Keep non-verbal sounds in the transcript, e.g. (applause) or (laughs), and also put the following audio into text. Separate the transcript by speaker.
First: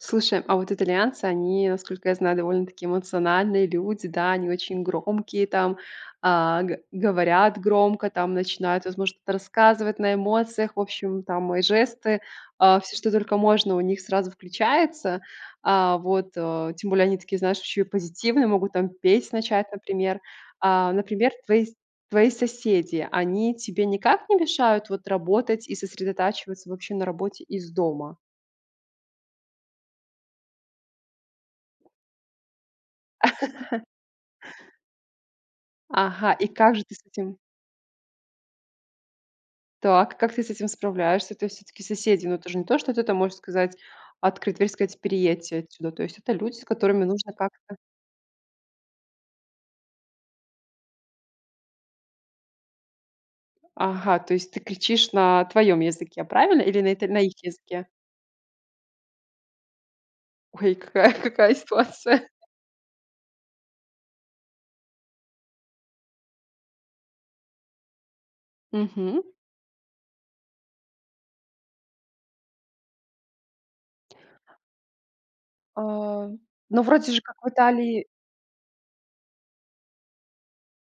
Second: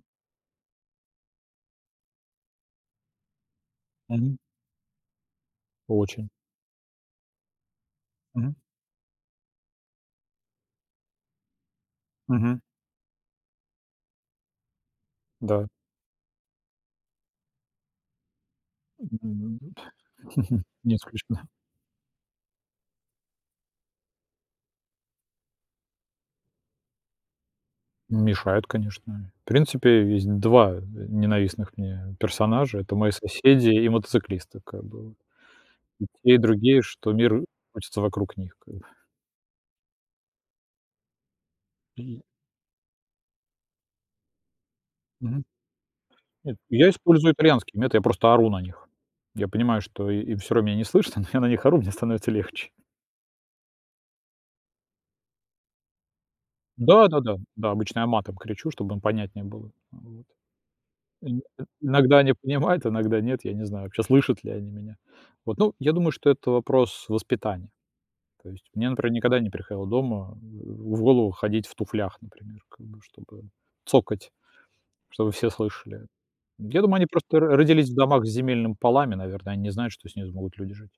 Speaker 1: Слушай, а вот итальянцы, они, насколько я знаю, довольно-таки эмоциональные люди. Да,
Speaker 2: Мгм.
Speaker 1: они очень громкие, там.
Speaker 2: Очень.
Speaker 1: А, г говорят громко, там,
Speaker 2: Мгм.
Speaker 1: начинают, возможно, что-то рассказывать на эмоциях. В общем, там и жесты,
Speaker 2: Мгм.
Speaker 1: а, всё, что только можно, у них сразу включается.
Speaker 2: Да.
Speaker 1: А. Вот, э, тем более, они такие, знаешь, ещё и позитивные. Могут, там, петь
Speaker 2: Мгм.
Speaker 1: начать, например.
Speaker 2: (chuckles)
Speaker 1: А.
Speaker 2: Не
Speaker 1: Например,
Speaker 2: исключено.
Speaker 1: твои с твои соседи, они тебе никак не мешают вот работать и сосредотачиваться вообще на работе из дома?
Speaker 2: Мешают, конечно. В принципе, есть 2 н ненавистных мне персонажа. Это мои соседи
Speaker 1: (laughs)
Speaker 2: и мотоциклисты. Как бы. И
Speaker 1: Ага,
Speaker 2: те, и
Speaker 1: и как
Speaker 2: другие,
Speaker 1: же ты с
Speaker 2: что
Speaker 1: этим
Speaker 2: мир крутится вокруг них когда.
Speaker 1: так, и как ты с этим справляешься? То есть всё-таки
Speaker 2: Мгм.
Speaker 1: соседи, но это же не то, что ты там можешь сказать открыть дверь и сказать:
Speaker 2: Мгм.
Speaker 1: "Переедьте отсюда". То есть это люди,
Speaker 2: Нет.
Speaker 1: с
Speaker 2: Я
Speaker 1: которыми нужно
Speaker 2: использую
Speaker 1: как-то
Speaker 2: итальянский метод, я просто ору на них. Я понимаю, что и им всё равно меня не слышно, но я на них ору, мне становится легче.
Speaker 1: Ага, то есть ты кричишь на твоём языке, правильно? Или на ит
Speaker 2: Да.
Speaker 1: на их
Speaker 2: Да-да. Да.
Speaker 1: языке?
Speaker 2: Обычно я матом кричу, чтобы им понятнее было. Вот.
Speaker 1: Ой, какая
Speaker 2: Ин
Speaker 1: какая
Speaker 2: э, иногда
Speaker 1: ситуация.
Speaker 2: они понимают, иногда нет, я не знаю, вообще, слышат ли они меня. Вот. Ну, я думаю, что это вопрос воспитания. То есть мне, например,
Speaker 1: Мгм.
Speaker 2: никогда не приходило дома в голову ходить в туфлях, например, как бы чтобы цокать, чтобы все слышали.
Speaker 1: А. Ну,
Speaker 2: Я думаю, они
Speaker 1: вроде же как
Speaker 2: просто р
Speaker 1: в
Speaker 2: родились в
Speaker 1: Италии
Speaker 2: домах с земельными полами, наверное, они не знают, что с ними смогут люди жить.